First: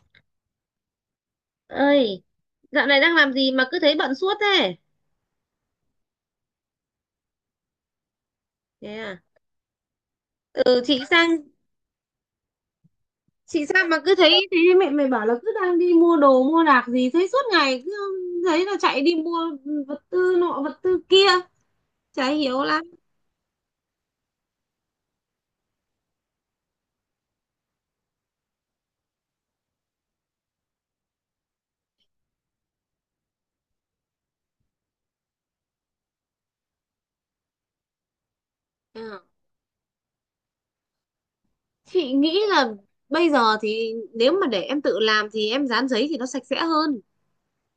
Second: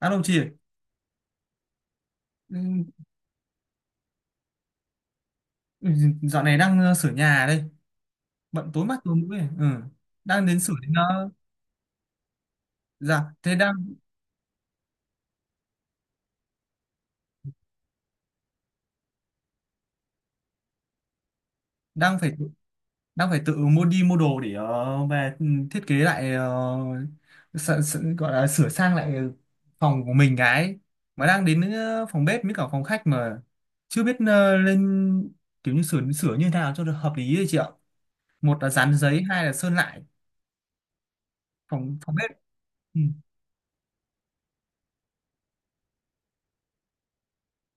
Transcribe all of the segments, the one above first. Alo chị ạ. Ơi, Ừ, dạo này đang làm gì mà cứ thấy bận suốt thế? ừ, dạo này đang sửa nhà đây, bận tối Thế mắt tối à? mũi. Ừ. Đang đến sửa Ừ, đến, chị sang dạ thế chị sang đang, mà cứ thấy thế. Mẹ mày bảo là cứ đang đi mua đồ mua đạc gì thấy suốt ngày cứ thấy là chạy đi mua vật tư nọ vật tư kia, đang chả phải hiểu lắm. đang phải tự mua, đi mua đồ để, về, ừ, thiết kế lại, gọi là sửa sang lại phòng của mình. Cái mà đang đến, phòng bếp với cả phòng khách, mà chưa biết, lên kiểu như sửa sửa như thế nào cho được hợp lý đấy chị ạ. Một là dán Ờ, giấy, hai là sơn lại phòng chị phòng bếp. nghĩ là Ừ. bây giờ thì nếu mà để em tự làm thì em dán giấy thì nó sạch sẽ hơn.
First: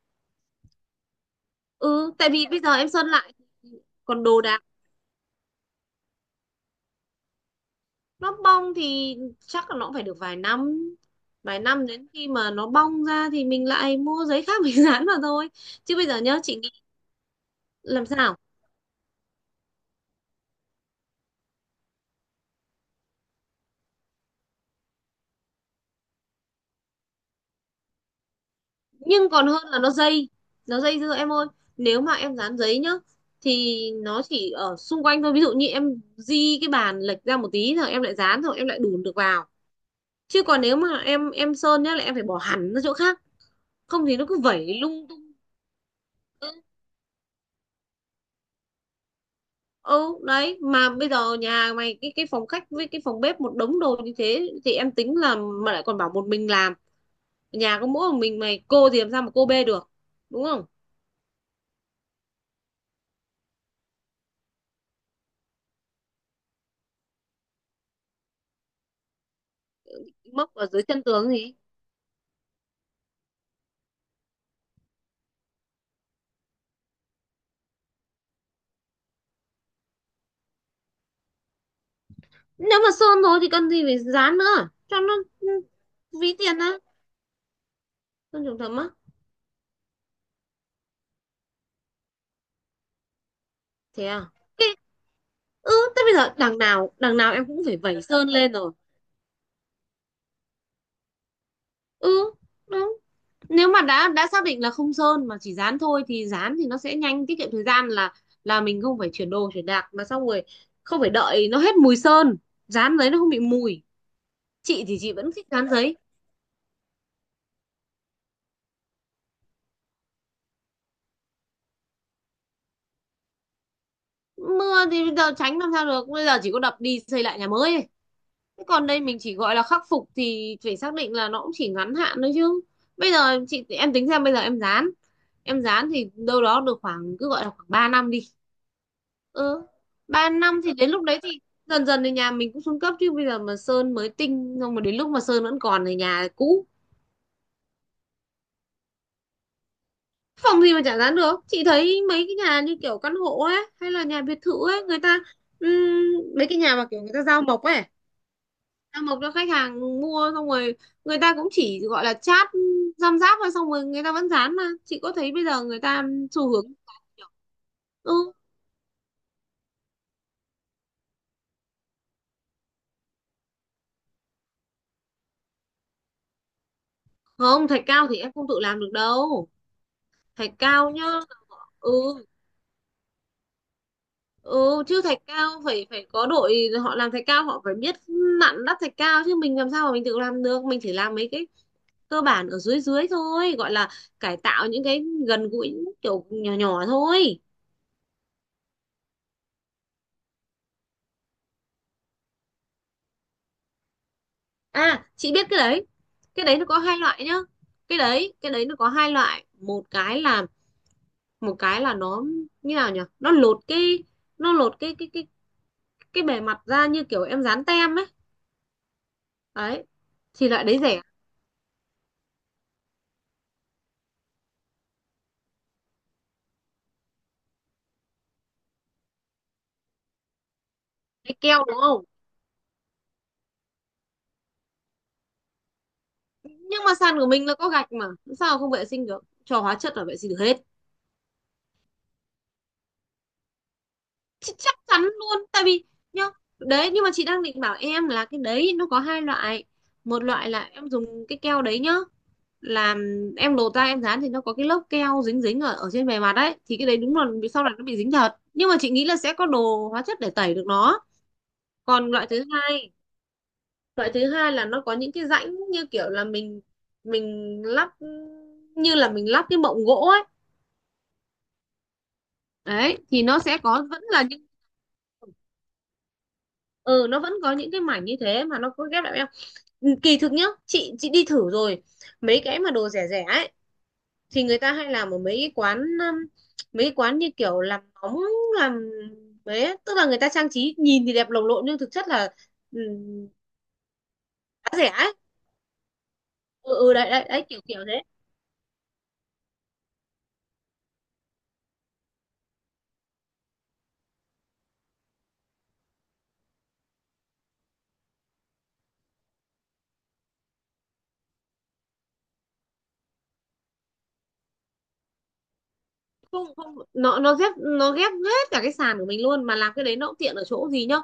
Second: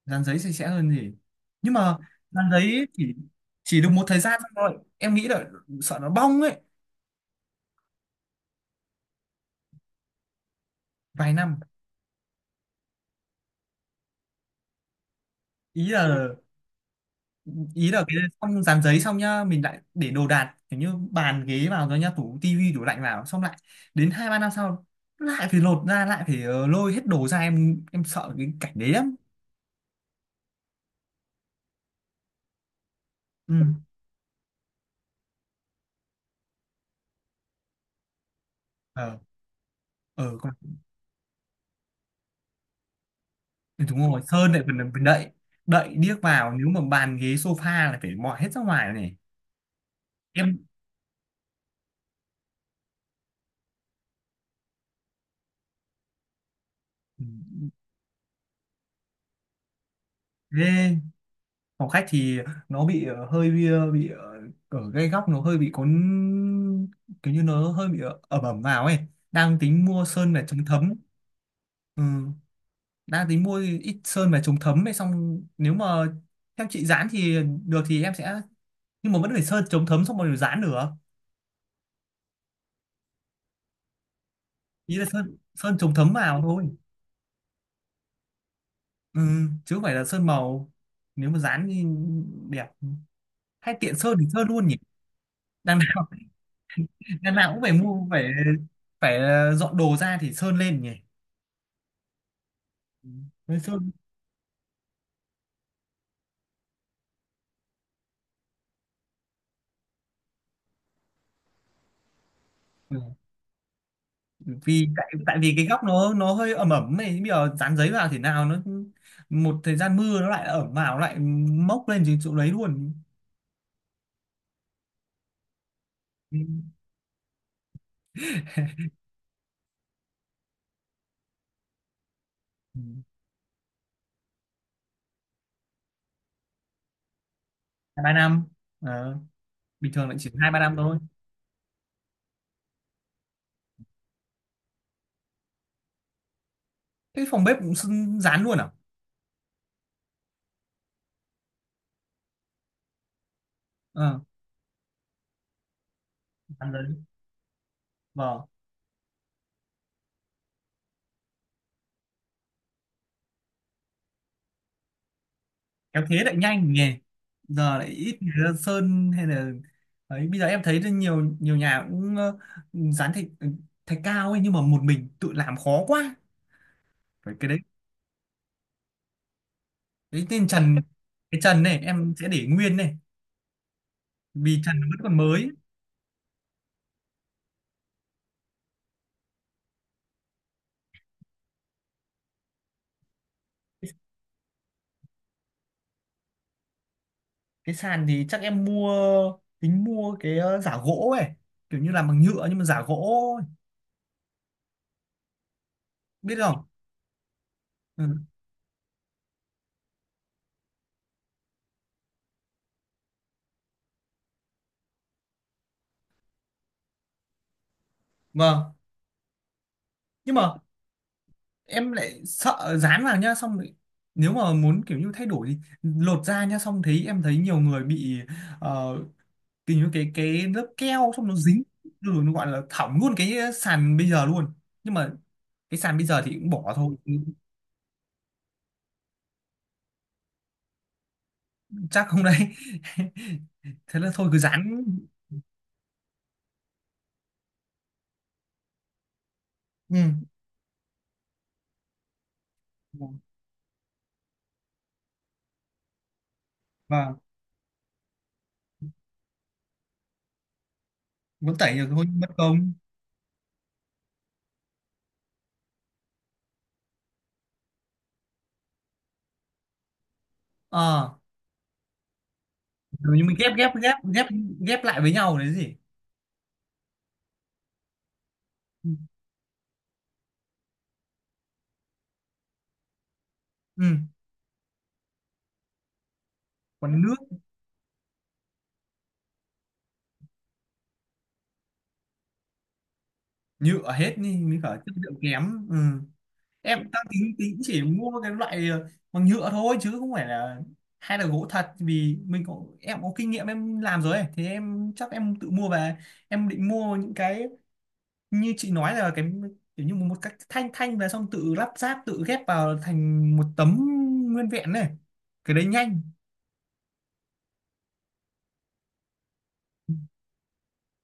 Dán giấy sạch sẽ hơn gì, nhưng mà Ừ, tại vì dán bây giờ giấy em sơn chỉ lại. chỉ được một thời Còn gian đồ đạc. thôi, em nghĩ là sợ nó bong ấy. Nó bong thì chắc là nó cũng phải được vài năm. Vài năm. Vài năm, đến khi mà nó bong ra thì mình lại mua giấy khác mình dán vào thôi. Ý Chứ bây giờ là, nhá chị nghĩ. ý là Làm cái sao? xong dán giấy xong nhá, mình lại để đồ đạc kiểu như bàn ghế vào rồi nhá, tủ tivi tủ lạnh vào, xong lại đến hai ba năm sau lại phải lột ra, lại phải, lôi hết đồ ra, em sợ cái cảnh đấy lắm. Nhưng còn hơn là nó dây. Nó dây dưa em ơi. Nếu mà em dán giấy nhá Ừ, thì nó chỉ ở xung quanh thôi, ví dụ như em di cái bàn lệch ra một tí rồi em lại dán rồi em lại đùn được ờ, vào. ờ Chứ còn, còn nếu mà em sơn nhá là em phải bỏ hẳn ra chỗ khác. Không đúng thì rồi, nó cứ sơn lại phần vẩy phần lung đậy, tung. đậy điếc vào, nếu mà bàn ghế sofa là phải mọi hết ra ngoài này. Ừ đấy, Em. mà bây giờ nhà mày cái phòng khách với cái phòng bếp một đống đồ như thế thì em tính là. Mà lại còn bảo một mình làm. Ừ. Nhà có mỗi một mình mày, cô thì làm sao mà cô bê được? Đúng không? Ghê. Phòng khách thì nó bị, hơi bị, bị, ở cái góc nó hơi bị có kiểu như nó hơi bị, ẩm ẩm vào ấy. Đang tính mua sơn để Móc chống ở dưới thấm. chân tường gì? Ừ. Đang tính mua ít sơn về chống thấm ấy, xong nếu mà theo chị dán thì được thì em sẽ, nhưng mà vẫn phải sơn chống thấm xong rồi dán được. Nếu mà sơn rồi thì cần gì phải dán nữa Ý cho là nó? sơn, Ừ, sơn chống thấm ví vào tiền thôi. á? Sơn trùng thấm á? Ừ. Chứ không phải là sơn màu. Nếu mà dán thì đẹp, hay tiện Thế sơn à? thì sơn luôn Cái- nhỉ. ừ, đằng thế nào bây giờ đằng nào đằng em nào cũng cũng phải phải vẩy mua, phải sơn lên rồi. phải dọn đồ ra thì sơn lên nhỉ. Ừ, đúng. Nói Nếu mà chung. đã xác định là không sơn mà chỉ dán thôi thì dán thì nó sẽ nhanh, tiết kiệm thời gian là mình không phải chuyển đồ chuyển đạc mà, xong rồi không phải đợi nó hết mùi sơn. Dán Ừ, giấy nó không bị mùi. Chị vì thì tại chị vẫn tại thích vì cái dán góc giấy. Nó hơi ẩm ẩm này, bây giờ dán giấy vào thế nào nó một thời gian mưa nó lại ẩm vào, nó lại mốc lên trên chỗ đấy luôn. Mưa thì bây giờ tránh làm sao được, bây Ừ. giờ chỉ có đập đi xây lại nhà mới ấy. Thế còn đây mình chỉ gọi là khắc phục thì phải xác định là nó cũng chỉ ngắn hạn thôi chứ. Ừ. Bây giờ chị em tính xem bây giờ em dán thì đâu đó được khoảng, cứ gọi là khoảng 3 Hai năm ba đi. năm. Ờ, Ừ, bình thường lại chỉ ba hai ba năm thì năm đến thôi. lúc đấy thì dần dần thì nhà mình cũng xuống cấp, chứ bây giờ mà sơn mới tinh xong mà đến lúc mà sơn vẫn còn thì nhà cũ. Cái phòng bếp cũng dán luôn à? Phòng gì mà chả dán được. Chị thấy mấy cái nhà như kiểu căn hộ ấy hay là Ờ, nhà biệt thự ấy, người ta, ừm, mấy cái dán nhà giấy. mà kiểu người ta giao mộc ấy, Vâng. giao mộc cho khách hàng mua xong rồi, người ta cũng chỉ gọi là chát răm ráp thôi, xong rồi người ta vẫn dán mà. Chị có thấy bây giờ người Kéo ta thế lại xu hướng nhanh nhỉ. dán nhiều. Giờ lại Ừ. ít người ra sơn hay là ấy. Bây giờ em thấy nhiều nhiều nhà cũng, dán thạch thạch cao ấy, nhưng mà một mình tự làm khó quá, phải cái đấy. Không, thạch cao thì em không tự làm được đâu. Cái tên Thạch trần, cao nhá. cái trần này Ừ. em sẽ để nguyên này, vì trần Ừ, nó vẫn chứ còn thạch mới. cao phải phải có đội họ làm thạch cao, họ phải biết nặn đắp thạch cao chứ mình làm sao mà mình tự làm được. Mình chỉ làm mấy cái cơ bản ở dưới dưới thôi, gọi là Cái, cải tạo những cái gần gũi kiểu nhỏ nhỏ thôi. sàn thì chắc em mua, tính mua cái, giả gỗ ấy, kiểu như làm bằng nhựa nhưng mà giả gỗ ấy. À, chị biết cái đấy Biết cái đấy không? nó có hai loại nhá. Cái Ừ. đấy cái đấy nó có hai loại, một cái là nó, như nào nhỉ, nó lột cái bề mặt ra như kiểu em dán tem ấy. Vâng. Đấy Nhưng thì mà loại đấy rẻ. em lại sợ dán vào nhá, xong rồi nếu mà muốn kiểu như thay đổi thì lột ra nhá, xong thấy, em thấy nhiều người bị, ờ, kiểu như cái lớp keo xong nó Cái dính keo đúng không? rồi, nó gọi là hỏng luôn cái sàn bây giờ luôn. Nhưng mà cái sàn bây giờ thì cũng bỏ Nhưng mà thôi. sàn của mình là có gạch mà. Sao không vệ sinh được, cho hóa chất là vệ sinh được hết. Chắc không đấy. Thế là thôi cứ Chắc dán. chắn luôn tại vì nhá, đấy. Nhưng mà chị đang định bảo em là cái đấy nó có hai loại. Ừ. Một loại là em dùng cái keo đấy nhá, làm, em lột ra em dán thì nó có cái lớp keo dính dính ở ở trên bề mặt đấy thì cái đấy Và đúng là sau này nó bị dính thật, nhưng mà chị nghĩ là sẽ có đồ hóa chất để tẩy được nó. vẫn tẩy được thôi, Còn mất loại thứ công. hai, loại thứ hai là nó có những cái rãnh như kiểu là mình lắp, như là mình lắp cái mộng gỗ ấy. Ờ. Đấy Kiểu như thì mình nó ghép sẽ ghép có, ghép vẫn là ghép những, ghép lại với nhau đấy gì. ừ, nó vẫn có những cái mảnh như thế mà nó có Ừ. ghép lại với nhau. Ừ, kỳ thực nhá, chị đi thử rồi. Mấy cái mà đồ rẻ rẻ ấy Ừ. thì người ta hay làm ở mấy cái quán, mấy cái Còn nước. quán như kiểu làm móng, làm, đấy tức là người ta trang trí nhìn thì đẹp lồng lộn nhưng thực chất là, ừ, Nhựa hết đi mới cả giá rẻ chất ấy. lượng kém. Ừ. Ừ, Em ừ đang đấy, đấy tính, đấy tính kiểu chỉ kiểu thế. mua cái loại, bằng nhựa thôi, chứ không phải là hay là gỗ thật, vì mình có, em có kinh nghiệm em làm rồi ấy. Thì em chắc em tự mua về. Em định mua những cái như chị nói là cái kiểu như một cách thanh thanh là xong, tự lắp ráp, tự ghép vào thành một tấm nguyên vẹn này. Cái đấy nhanh. Không không, nó ghép hết cả cái sàn của mình luôn, mà làm cái đấy nó cũng tiện ở chỗ gì nhá,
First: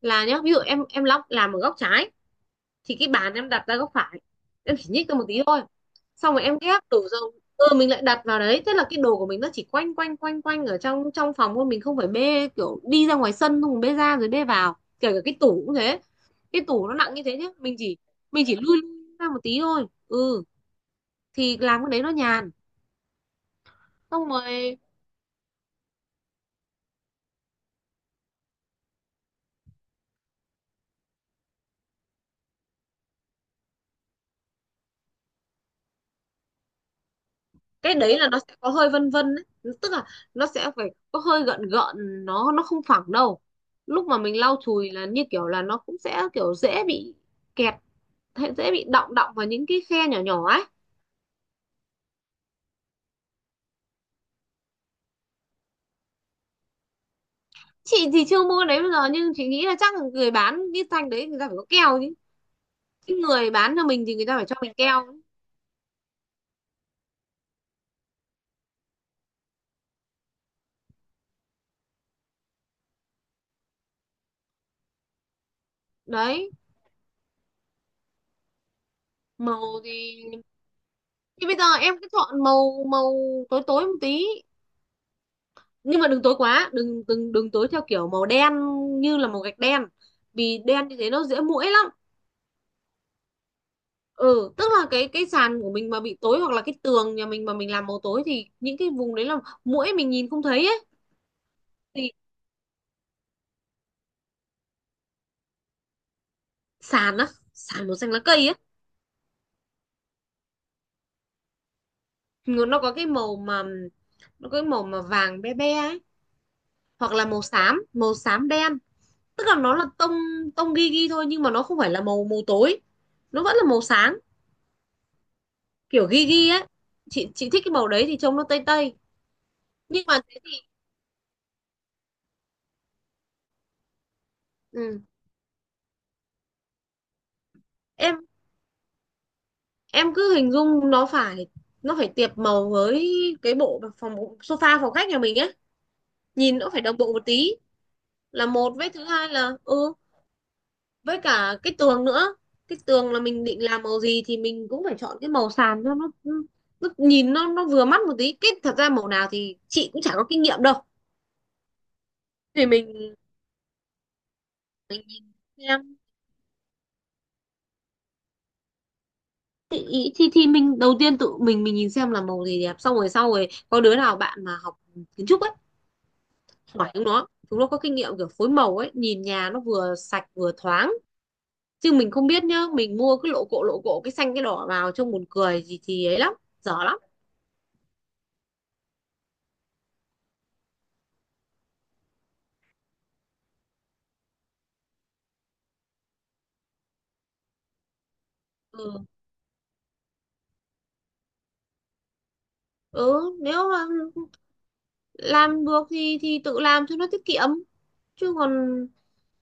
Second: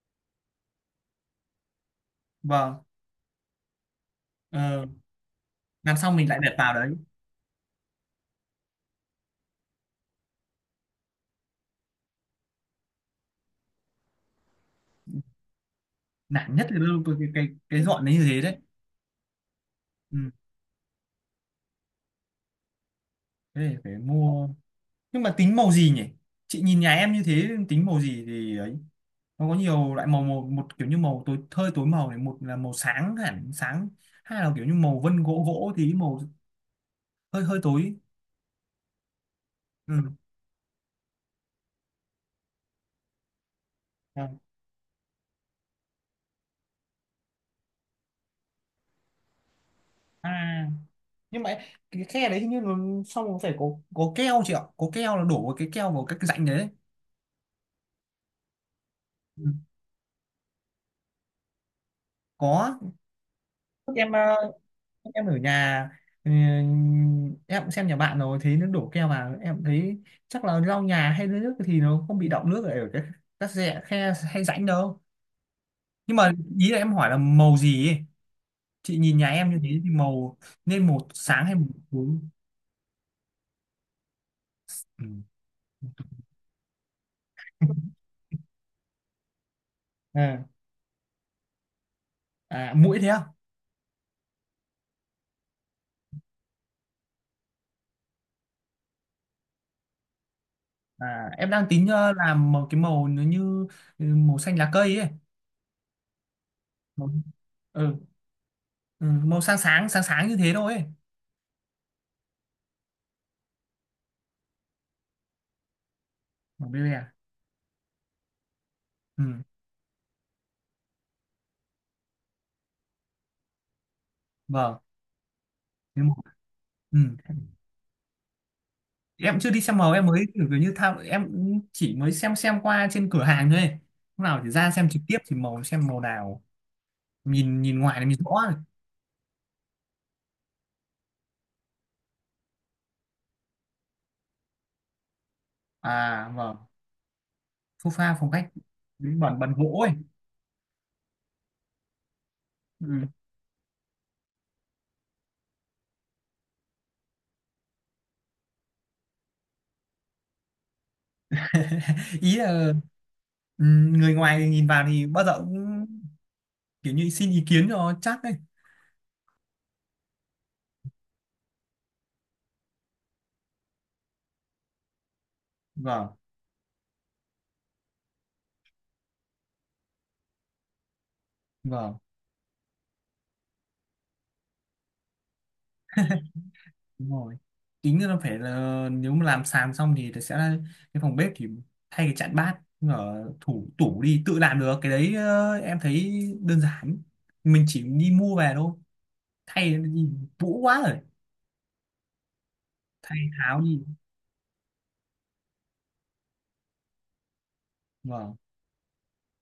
là nhá, ví dụ em lóc làm ở góc trái. Vâng. Thì cái bàn em đặt ra góc phải, em chỉ Ờ, nhích ra một tí thôi. làm xong mình Xong lại rồi đặt em vào ghép đấy. đổ dầu, ừ, mình lại đặt vào đấy thế là cái đồ của mình nó chỉ quanh quanh quanh quanh ở trong trong phòng thôi, mình không phải bê kiểu đi ra ngoài sân xong rồi bê ra rồi bê vào, kể cả cái tủ cũng thế. Nản Cái nhất là tủ nó nặng cái như cái thế cái, chứ mình cái chỉ dọn đấy như thế mình đấy. chỉ lui lui ra một tí thôi, Ừ. ừ. Thì làm cái đấy nó nhàn. Thế thì phải Xong mua. rồi, Nhưng mà tính màu gì nhỉ? Chị nhìn nhà em như thế tính màu gì thì ấy. Nó có nhiều loại màu, một kiểu như màu tối, hơi tối màu này, một là màu sáng hẳn sáng, hai là kiểu như màu vân gỗ. Gỗ thì màu hơi hơi tối. cái đấy là nó sẽ có hơi vân vân ấy, tức Ừ. là nó sẽ phải có hơi gợn gợn, nó không phẳng đâu. Lúc mà mình Vâng. lau chùi là như kiểu là nó cũng sẽ kiểu dễ bị kẹt, hay dễ bị đọng đọng vào những cái khe nhỏ À. nhỏ ấy. Nhưng mà cái khe đấy hình như là xong rồi phải có keo chị ạ, có keo là đổ vào cái keo vào cái rãnh đấy. Chị thì chưa mua cái đấy bây giờ nhưng Ừ. chị nghĩ là chắc là người bán cái thanh đấy người ta phải có keo chứ. Có. Cái người bán cho Lúc mình em, thì người ta phải cho mình keo. lúc em ở nhà, ừ, em cũng xem nhà bạn rồi thấy nó đổ keo vào, em thấy chắc là lau nhà hay lấy nước thì nó không bị đọng nước ở cái các rẽ khe hay rãnh đâu. Nhưng mà Đấy, ý là em hỏi là màu gì ấy. Chị nhìn nhà em như thế màu thì thì màu nên màu sáng thì hay bây giờ màu em tối? cứ chọn màu màu tối tối một tí. Ừ. Nhưng mà đừng tối quá, đừng đừng đừng tối theo kiểu màu đen, như là màu gạch đen. À, Vì đen như thế nó dễ muỗi lắm. à, mũi thế à? Ừ, tức là cái sàn của mình mà bị tối hoặc là cái tường nhà mình mà mình làm màu tối thì những cái vùng đấy là muỗi mình nhìn không thấy ấy. À, em đang tính, Thì, làm một cái màu nó như, ừ, màu xanh lá cây ấy. Màu, sàn á? Sàn ừ, màu xanh lá cây ấy? ừ, màu sáng sáng sáng sáng như thế thôi ấy. Nó nó có cái màu mà nó có cái màu mà vàng be be ấy, Màu bê bè. hoặc là màu xám, màu xám đen. Ừ, Tức là nó là tông tông ghi ghi thôi, nhưng mà nó không phải là màu màu tối, nó vẫn là màu sáng, vâng. Cái kiểu màu-. ghi ghi ấy. Ừ. Chị thích cái màu đấy thì trông nó tây tây. Em chưa đi xem màu, Nhưng em mà mới thế kiểu thì, kiểu như tham, em cũng chỉ mới xem qua trên cửa hàng thôi. Lúc nào thì ra xem trực ừ, tiếp thì màu, xem màu nào nhìn, nhìn ngoài thì mình em rõ rồi. em cứ hình dung nó phải, nó phải tiệp màu với cái sofa phòng khách nhà mình ấy. À Nhìn vâng. nó phải đồng bộ một tí. Phô pha phong Là cách. một, với thứ hai Bẩn là bẩn gỗ ấy. ừ, với cả cái tường nữa. Cái Ừ. tường là mình định làm màu gì thì mình cũng phải chọn cái màu sàn cho nó, ừ, nó nhìn nó vừa mắt một tí. Cái thật ra màu nào thì chị cũng chả có kinh nghiệm đâu. Ý Thì là, mình ừ, người ngoài nhìn vào thì mình bao nhìn giờ xem. cũng kiểu như xin ý kiến cho chắc ấy. Thì, ý- thì thì mình đầu tiên tự mình nhìn xem là màu gì đẹp, xong rồi sau rồi có đứa nào bạn mà học kiến trúc ấy, Vâng. hỏi chúng nó, chúng nó có kinh nghiệm kiểu phối màu ấy, nhìn nhà nó vừa sạch vừa thoáng. Chứ Vâng, mình không biết nhá, mình mua cái lộ cộ cái xanh cái đỏ vào trông buồn cười gì thì ấy lắm, dở lắm. đúng rồi. Tính là phải là nếu mà làm sàn xong thì sẽ là cái phòng bếp thì thay cái chặn bát ở thủ tủ đi, tự làm được cái đấy. Ờ, em thấy đơn giản, mình chỉ đi mua về thôi, Ừ. thay đi. Vũ quá rồi. Thay Ừ, tháo nếu mà đi. làm được thì tự làm cho nó tiết kiệm. Chứ Vâng. còn,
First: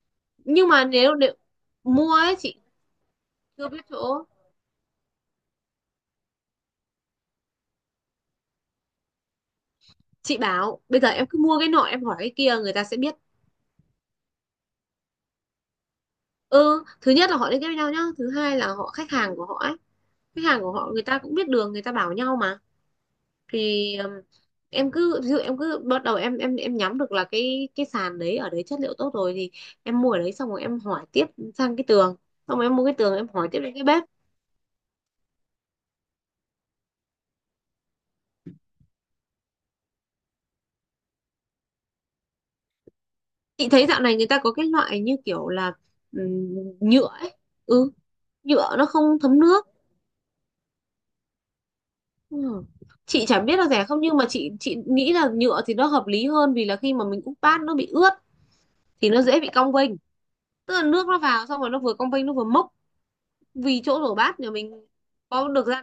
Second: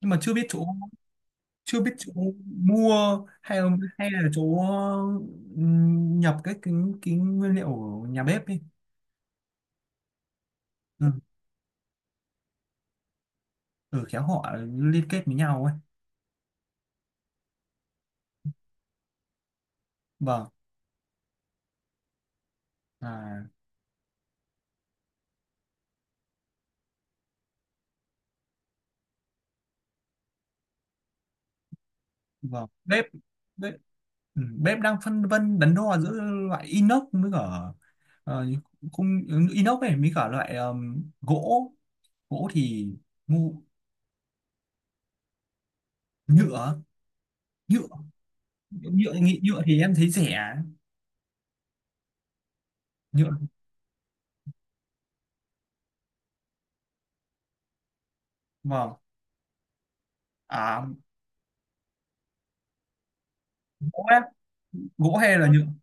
Nhưng mà chưa biết chỗ, nhưng mà nếu chưa biết chỗ mua ấy chị mua, chưa biết hay là chỗ. chỗ, nhập cái nguyên liệu ở nhà bếp đi. Chị bảo bây Ừ, giờ em cứ mua cái nọ em hỏi cái kia người ta sẽ biết. ừ khéo họ liên kết với nhau ấy. Ừ, thứ nhất là họ liên kết với nhau nhá, thứ hai là họ, khách hàng của họ ấy, khách Vâng. hàng của họ người ta cũng biết đường người ta bảo nhau mà. À Thì em cứ ví dụ, em cứ bắt đầu em nhắm được là cái sàn đấy ở đấy chất liệu tốt rồi thì em mua ở đấy xong rồi em hỏi tiếp sang cái tường. Xong rồi vâng, em mua cái bếp. tường em hỏi tiếp đến cái bếp. Ừ, bếp đang phân vân đắn đo giữa loại inox với cả, ờ, khung, ừ, inox này với cả loại, gỗ. Gỗ thì ngu. Chị thấy dạo này người ta có cái loại như kiểu là, Nhựa. nhựa ấy. Nhựa. Ừ, nhựa nó Nhựa không nghĩ, thấm nhựa nước. thì em thấy rẻ. Ừ. Chị Nhựa. chẳng biết là rẻ không nhưng mà chị nghĩ là nhựa thì nó hợp lý hơn vì là khi mà mình úp bát nó bị ướt Vâng. thì nó dễ bị cong vênh. Tức là À. nước nó vào xong rồi nó vừa cong vênh nó vừa mốc. Vì chỗ Gỗ rửa á, bát nhà mình gỗ hay là có nhựa. được ra.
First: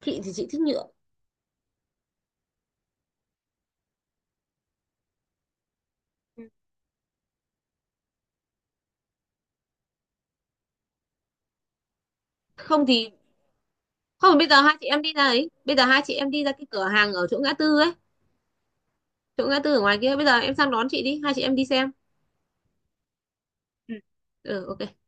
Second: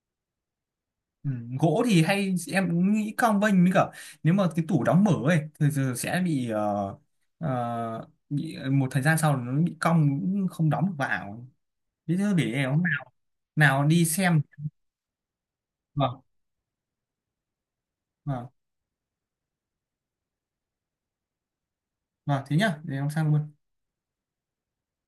Chị thì chị thích nhựa. Ừ, gỗ thì hay em nghĩ cong vênh với cả, nếu mà cái tủ đóng mở ấy thì giờ sẽ Ừ. bị, bị một thời gian sau nó bị cong cũng không đóng được vào. Thế thôi, để em hôm Không thì, nào, nào đi không, xem. bây giờ hai chị em đi ra ấy. Bây giờ hai chị Vâng. em đi ra cái cửa hàng ở chỗ ngã tư ấy, Vâng. chỗ ngã tư ở ngoài kia. Bây giờ em sang đón chị đi, hai chị em đi xem. Vâng, thế nhá, để em sang luôn. Ừ. Ừ, ok.